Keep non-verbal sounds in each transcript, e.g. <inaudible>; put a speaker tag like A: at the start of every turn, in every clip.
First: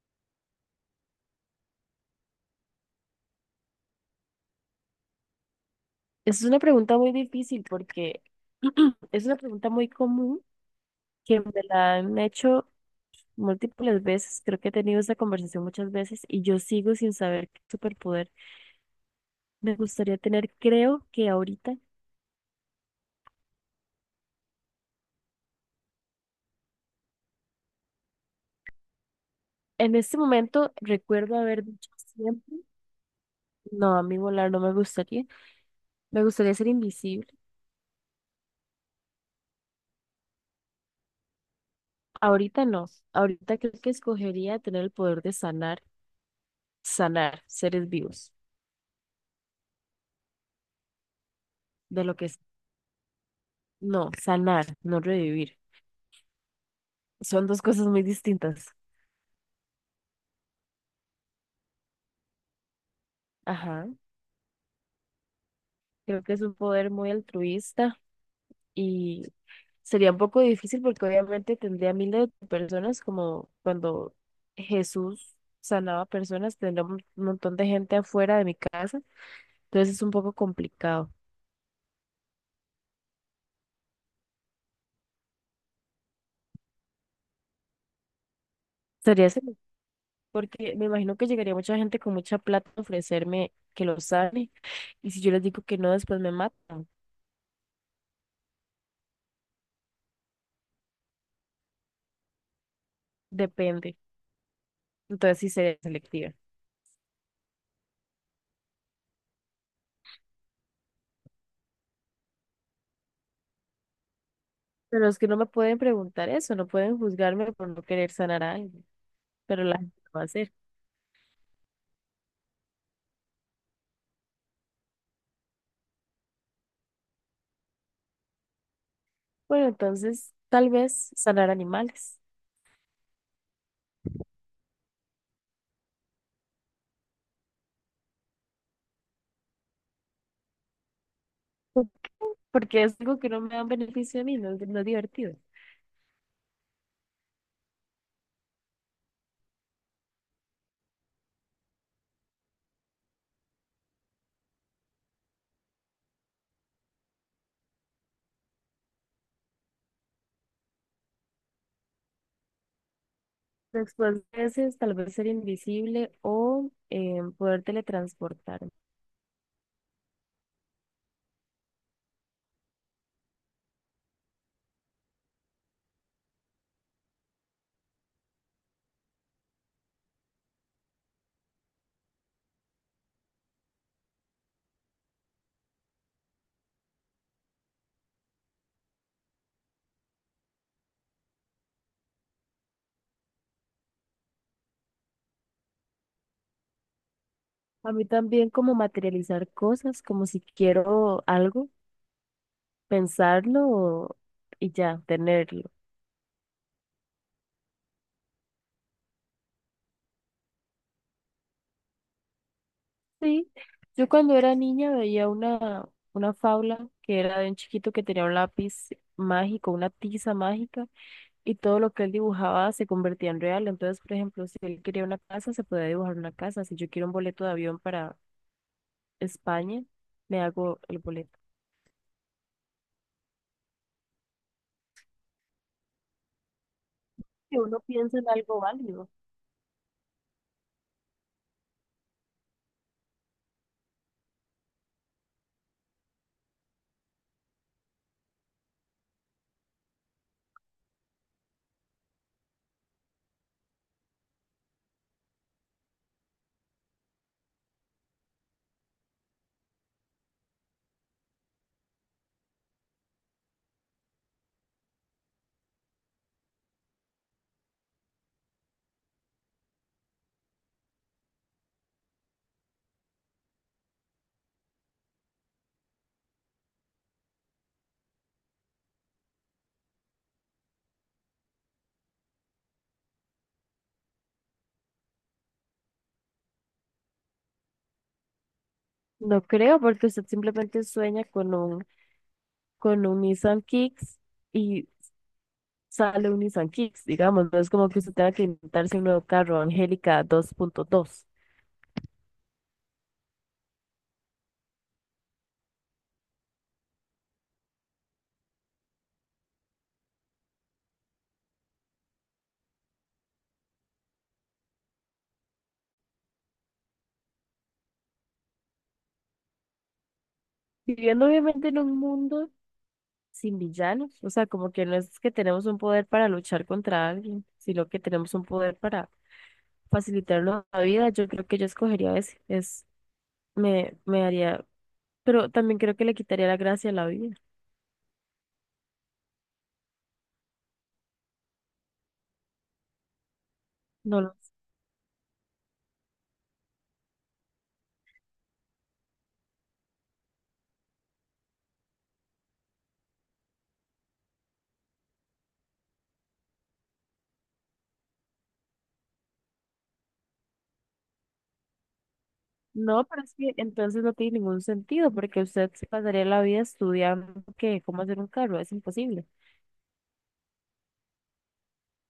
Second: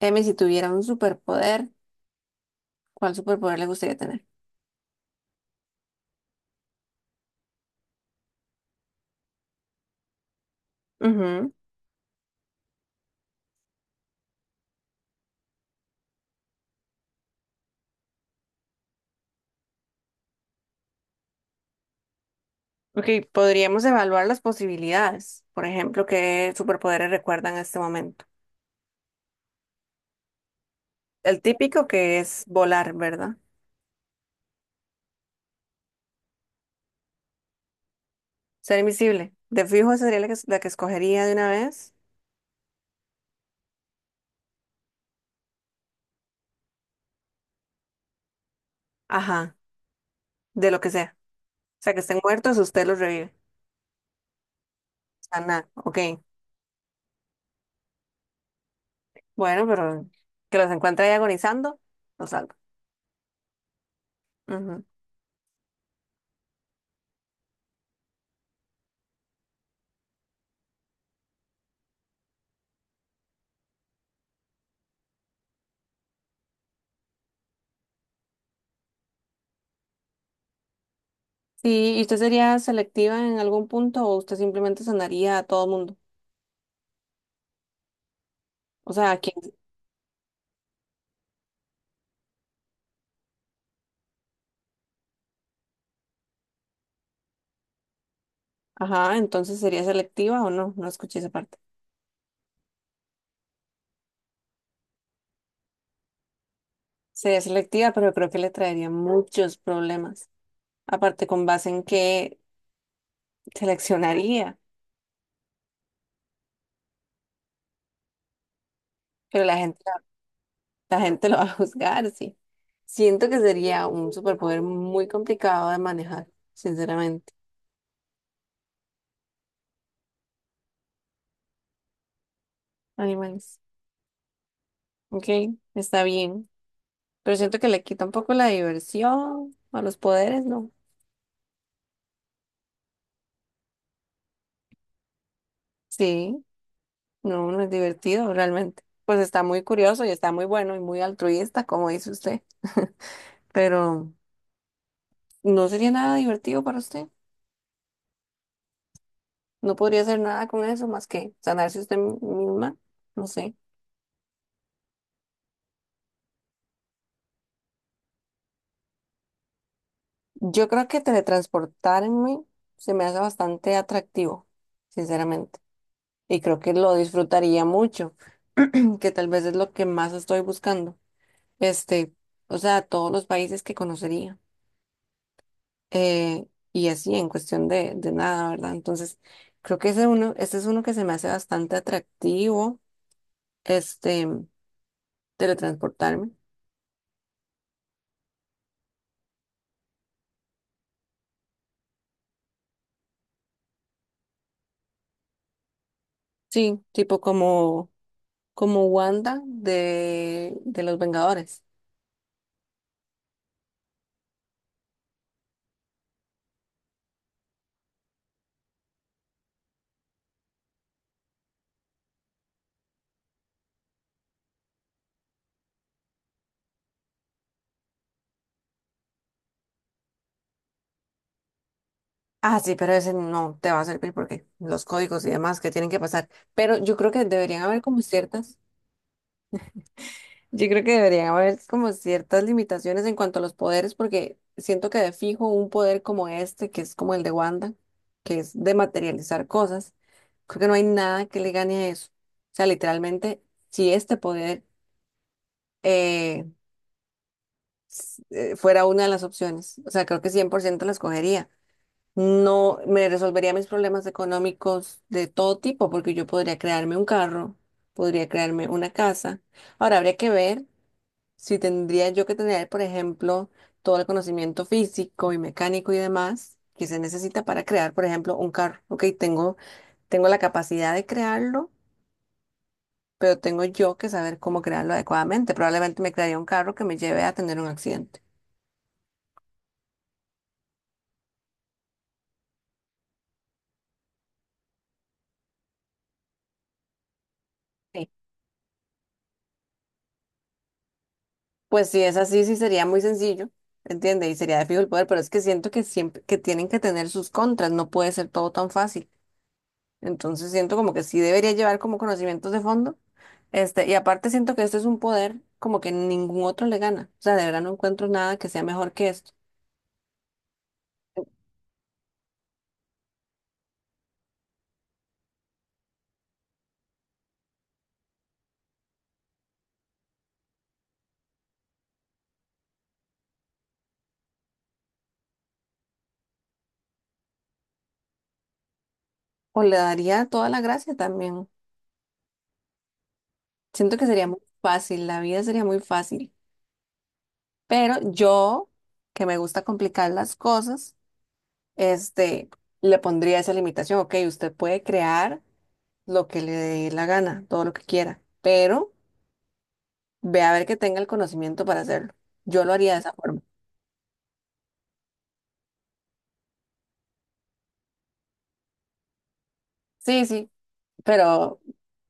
A: Dime, si tuviera un superpoder, ¿cuál superpoder le gustaría tener?
B: Es una pregunta muy difícil porque <clears throat> es una pregunta muy común que me
A: Ujú.
B: la han hecho múltiples veces. Creo que he tenido esta conversación muchas veces y yo sigo sin saber qué superpoder me gustaría tener. Creo que ahorita,
A: Ok, podríamos evaluar las posibilidades. Por ejemplo, ¿qué superpoderes recuerdan en este momento?
B: en este momento, recuerdo
A: El
B: haber
A: típico
B: dicho
A: que es
B: siempre,
A: volar, ¿verdad?
B: no, a mí volar no me gustaría. Me gustaría ser invisible.
A: Ser invisible. De fijo esa sería la que escogería de una vez.
B: Ahorita no. Ahorita creo que escogería tener el poder de sanar, sanar seres vivos,
A: Ajá, de lo que sea. O sea, que
B: de lo
A: estén
B: que es,
A: muertos, usted los revive.
B: no, sanar, no
A: Ah,
B: revivir.
A: nada, ok.
B: Son dos cosas muy distintas.
A: Bueno, pero que los encuentre ahí agonizando, los salva.
B: Ajá.
A: Ujú.
B: Creo que es un poder muy altruista y sería un poco difícil porque obviamente tendría miles de personas como cuando Jesús sanaba personas, tendría un montón de gente afuera de mi casa. Entonces es un poco complicado.
A: Sí, ¿y usted sería selectiva en algún punto o usted simplemente sanaría a todo mundo? O sea, ¿a
B: Sería
A: quién?
B: ese, porque me imagino que llegaría mucha gente con mucha plata a ofrecerme que lo sane y si yo les digo que no, después me matan.
A: Ajá, entonces sería selectiva o no, no escuché esa parte.
B: Depende. Entonces sí sería selectiva.
A: Sería selectiva, pero creo que le traería muchos problemas. Aparte, ¿con base en qué seleccionaría?
B: Pero es que no me pueden preguntar eso, no pueden juzgarme por no querer sanar a alguien,
A: Pero
B: pero la gente lo va a hacer.
A: la gente lo va a juzgar, sí. Siento que sería un superpoder muy complicado de manejar, sinceramente.
B: Bueno, entonces tal vez sanar animales.
A: Animales. Ok, está bien. Pero siento que le quita un poco la diversión a los poderes, ¿no?
B: ¿Por qué? Porque es algo que no me da un beneficio a mí, no, es no es divertido.
A: Sí, no, no es divertido realmente. Pues está muy curioso y está muy bueno y muy altruista, como dice usted, pero no sería nada divertido para usted. No podría hacer nada con eso más que sanarse usted misma. No sé.
B: Después de veces, tal vez ser invisible o poder teletransportarme.
A: Yo creo que teletransportarme se me hace bastante atractivo, sinceramente. Y creo que lo disfrutaría mucho, <clears throat> que tal vez es lo que más estoy buscando. Este, o sea, todos los países que conocería. Eh, y así, en cuestión de nada, ¿verdad? Entonces, creo que ese uno, ese es uno que se me hace bastante atractivo, este, teletransportarme.
B: A mí también como materializar cosas, como si quiero algo, pensarlo y ya, tenerlo.
A: Sí, tipo como, como Wanda de los Vengadores.
B: Sí, yo cuando era niña veía una fábula que era de un chiquito que tenía un lápiz mágico, una tiza mágica, y todo lo que él dibujaba se convertía en real. Entonces, por ejemplo, si él quería una casa, se podía dibujar una casa. Si yo quiero un boleto de avión para España, me hago el boleto.
A: Ah, sí, pero ese no te va a servir porque los códigos y demás que tienen que pasar. Pero yo creo que
B: Que
A: deberían
B: uno
A: haber como
B: piensa en
A: ciertas,
B: algo válido.
A: yo creo que deberían haber como ciertas limitaciones en cuanto a los poderes, porque siento que de fijo un poder como este, que es como el de Wanda, que es de materializar cosas, creo que no hay nada que le gane a eso. O sea, literalmente, si este poder eh, fuera una de las opciones, o sea, creo que 100% la escogería. No me resolvería mis problemas económicos de todo tipo, porque yo podría crearme un carro, podría crearme una casa. Ahora habría que ver si tendría yo que tener, por ejemplo, todo el conocimiento físico y mecánico y demás que se necesita para crear, por ejemplo, un carro. Ok, tengo la capacidad de crearlo, pero tengo yo que saber cómo crearlo adecuadamente. Probablemente me crearía un carro que me lleve a tener un accidente.
B: No creo, porque usted simplemente sueña con un Nissan Kicks y sale un Nissan Kicks, digamos. No es como que
A: Sí.
B: usted tenga que inventarse un nuevo carro, Angélica dos punto dos.
A: Pues si es así, sí sería muy sencillo, ¿entiende? Y sería de fijo el poder, pero es que siento que siempre que tienen que tener sus contras, no puede ser todo tan fácil. Entonces siento como que sí debería llevar como conocimientos de fondo. Este, y aparte siento que esto es un poder como que ningún otro le gana. O sea, de verdad no encuentro nada que sea mejor que esto.
B: Viviendo obviamente en un mundo sin villanos, o sea, como que no es que tenemos un poder para luchar contra alguien, sino que tenemos un poder para facilitarnos la vida, yo creo que yo escogería ese, es, me haría, pero también creo que le quitaría la gracia a la vida,
A: O le daría toda la gracia también. Siento que
B: no
A: sería
B: lo.
A: muy fácil, la vida sería muy fácil. Pero yo, que me gusta complicar las cosas, este, le pondría esa limitación. Ok, usted puede crear lo que le dé la gana, todo lo que quiera, pero ve a ver que tenga el conocimiento para hacerlo. Yo lo haría de
B: No,
A: esa
B: pero es
A: forma.
B: que entonces no tiene ningún sentido, porque usted se pasaría la vida estudiando que cómo hacer un carro, es imposible.
A: Sí, sí, pero,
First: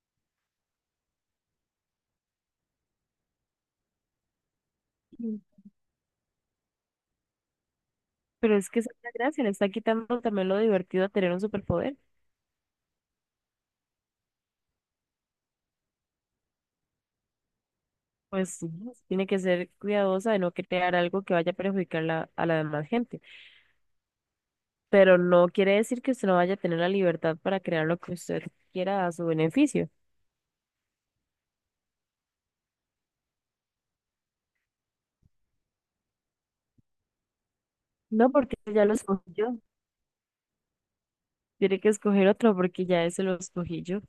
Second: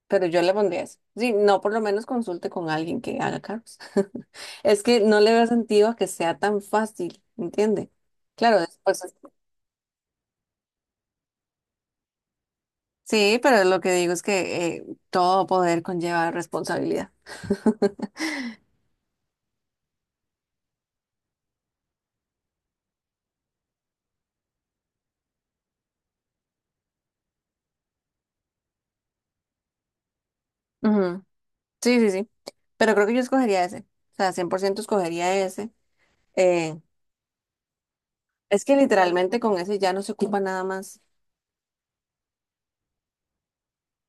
A: pero yo le pondría eso. Sí, no, por lo menos consulte con alguien que haga carros. <laughs> Es que no le
B: Mm.
A: veo sentido a que sea tan fácil, ¿entiende?
B: Pero
A: Claro,
B: es que esa es
A: después.
B: la gracia, le está quitando también lo divertido a tener un superpoder.
A: Sí, pero lo que digo es que todo poder conlleva responsabilidad. <laughs>
B: Pues sí, tiene que ser cuidadosa de no crear algo que vaya a perjudicar a la demás gente, pero no quiere decir que usted no vaya a tener la libertad para crear lo que usted quiera a su beneficio.
A: Ujú. Sí, sí, sí. Pero creo que yo escogería ese. O sea, 100% escogería ese. Eh,
B: No, porque
A: es que
B: ya lo escogí
A: literalmente
B: yo.
A: con ese ya no se ocupa nada más.
B: Tiene que escoger otro porque ya ese lo escogí yo.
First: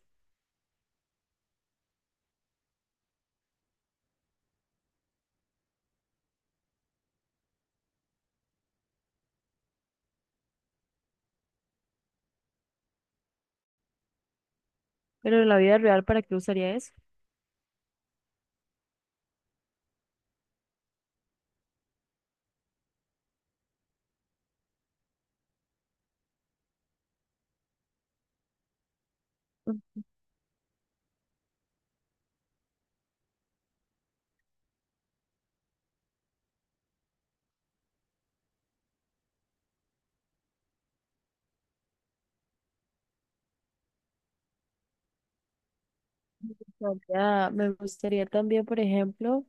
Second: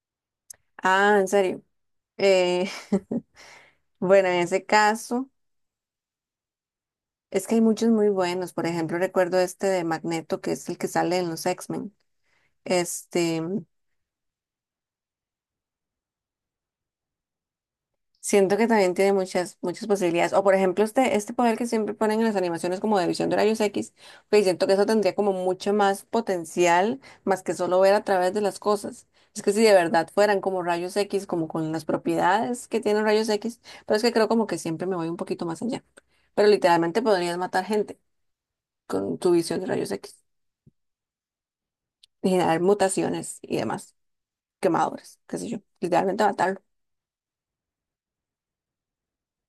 A: Ah, en serio. Eh, <laughs> bueno, en ese caso. Es que hay muchos muy buenos. Por ejemplo, recuerdo este de Magneto, que es el que sale en los X-Men. Este,
B: Pero en la vida real, ¿para qué usaría eso?
A: siento que también tiene muchas, muchas posibilidades. O por ejemplo, este poder que siempre ponen en las animaciones como de visión de rayos X, pues siento que eso tendría como mucho más potencial, más que solo ver a través de las cosas. Es que si de verdad fueran como rayos X, como con las propiedades que tienen rayos X, pero es que creo como que siempre me voy un poquito más allá. Pero literalmente podrías matar gente con tu visión de rayos X, generar mutaciones y demás. Quemadores, qué sé yo, literalmente
B: Me
A: matarlo.
B: me gustaría también, por ejemplo,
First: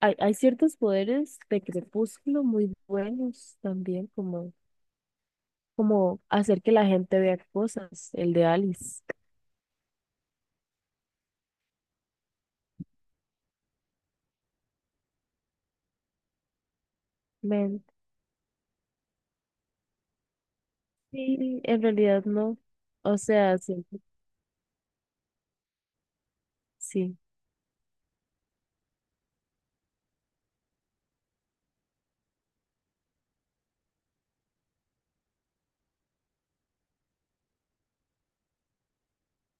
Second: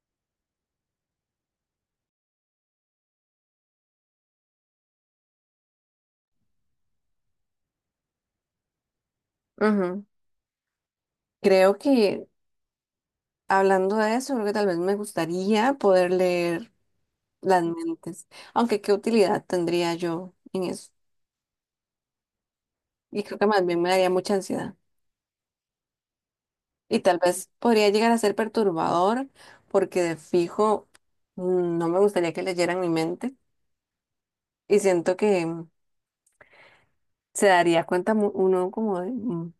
B: hay ciertos poderes de crepúsculo muy buenos también, como, como hacer que la gente vea cosas, el de Alice.
A: Ujú. Creo que hablando de eso, creo que tal vez me gustaría poder leer las
B: Me
A: mentes, aunque qué utilidad tendría yo en eso.
B: sí, en realidad no. O
A: Y creo que
B: sea,
A: más bien me
B: que
A: daría mucha ansiedad. Y
B: sí.
A: tal vez podría llegar a ser perturbador porque de fijo no me gustaría que leyeran mi mente, y siento que se daría cuenta uno como de,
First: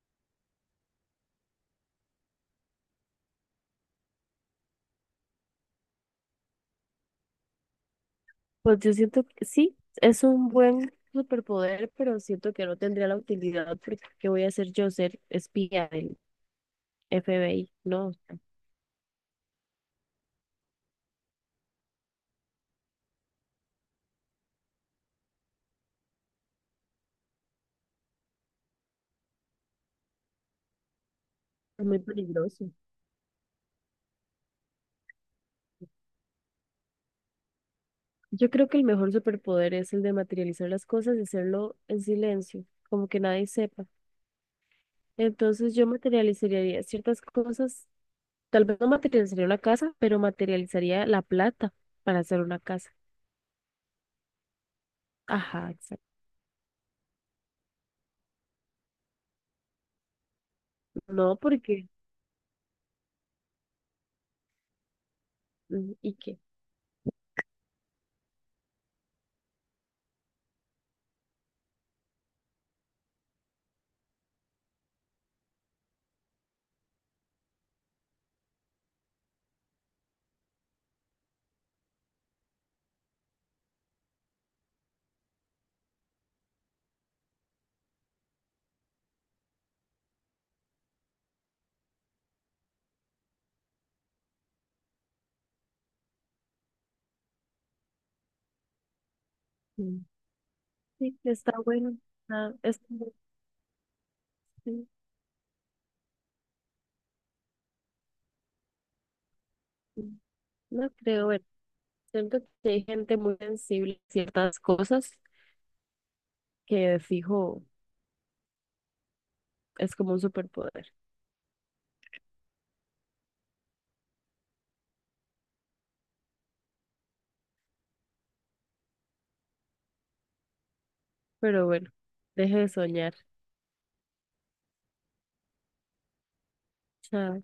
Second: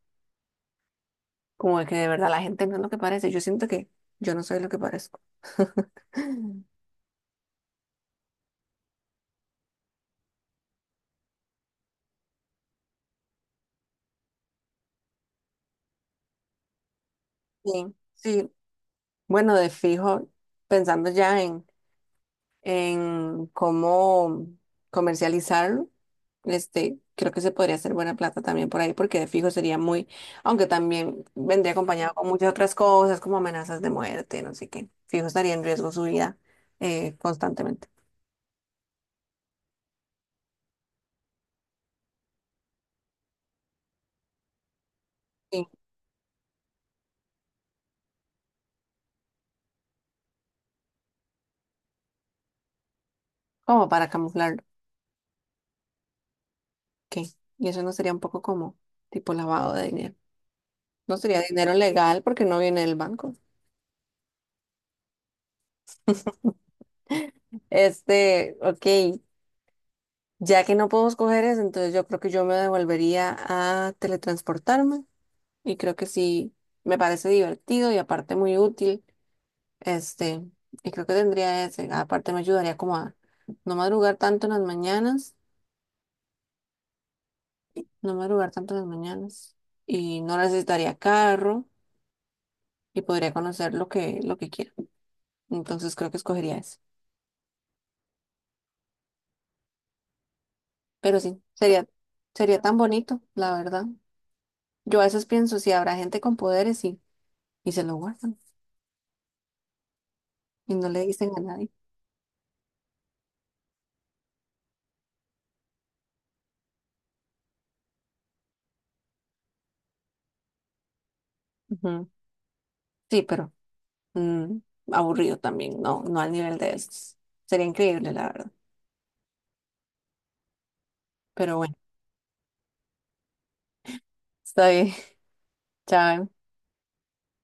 A: como de que de verdad la gente no es lo que parece. Yo siento que yo no soy lo que parezco. <laughs>
B: Pues yo siento que sí, es un buen superpoder, pero siento que no tendría la utilidad porque ¿qué voy a hacer yo ser espía del FBI?
A: Sí,
B: No, es
A: sí. Bueno, de fijo, pensando ya en cómo comercializarlo, este, creo que se podría hacer buena plata también por ahí, porque de fijo sería muy, aunque también vendría
B: muy
A: acompañado con muchas
B: peligroso.
A: otras cosas, como amenazas de muerte, no sé qué. Fijo estaría en riesgo su vida constantemente.
B: Yo creo que el mejor superpoder es el de materializar las cosas y hacerlo en silencio, como que nadie sepa.
A: Sí,
B: Entonces yo materializaría ciertas cosas, tal vez no materializaría una casa, pero materializaría la plata para hacer una casa.
A: como para camuflarlo.
B: Ajá, exacto.
A: ¿Qué? Y eso no sería un poco como tipo lavado de dinero. No
B: No,
A: sería dinero
B: porque
A: legal porque no viene del banco.
B: Mm, ¿y qué?
A: Este, ok. Ya que no puedo escoger eso, entonces yo creo que yo me devolvería a teletransportarme y creo que sí me parece divertido y aparte muy útil. Este, y creo que tendría ese. Aparte me ayudaría como a no madrugar tanto en las mañanas, no madrugar tanto en las mañanas y no necesitaría carro y podría conocer lo que quiera. Entonces creo que escogería eso.
B: Mm. Sí,
A: Pero sí,
B: está
A: sería
B: bueno. Ah,
A: sería tan
B: es como-
A: bonito, la verdad.
B: sí,
A: Yo a veces pienso si habrá gente con poderes y se lo guardan
B: sí.
A: y no
B: No
A: le
B: creo,
A: dicen a
B: bueno,
A: nadie.
B: siento que hay gente muy sensible a ciertas cosas que de fijo es como un superpoder.
A: Ujú. Sí, pero mm, aburrido también, no, no al nivel de estos. Sería increíble, la verdad. Pero
B: Pero
A: bueno,
B: bueno, deje de soñar.
A: está bien. <laughs> Chao.
B: Chao.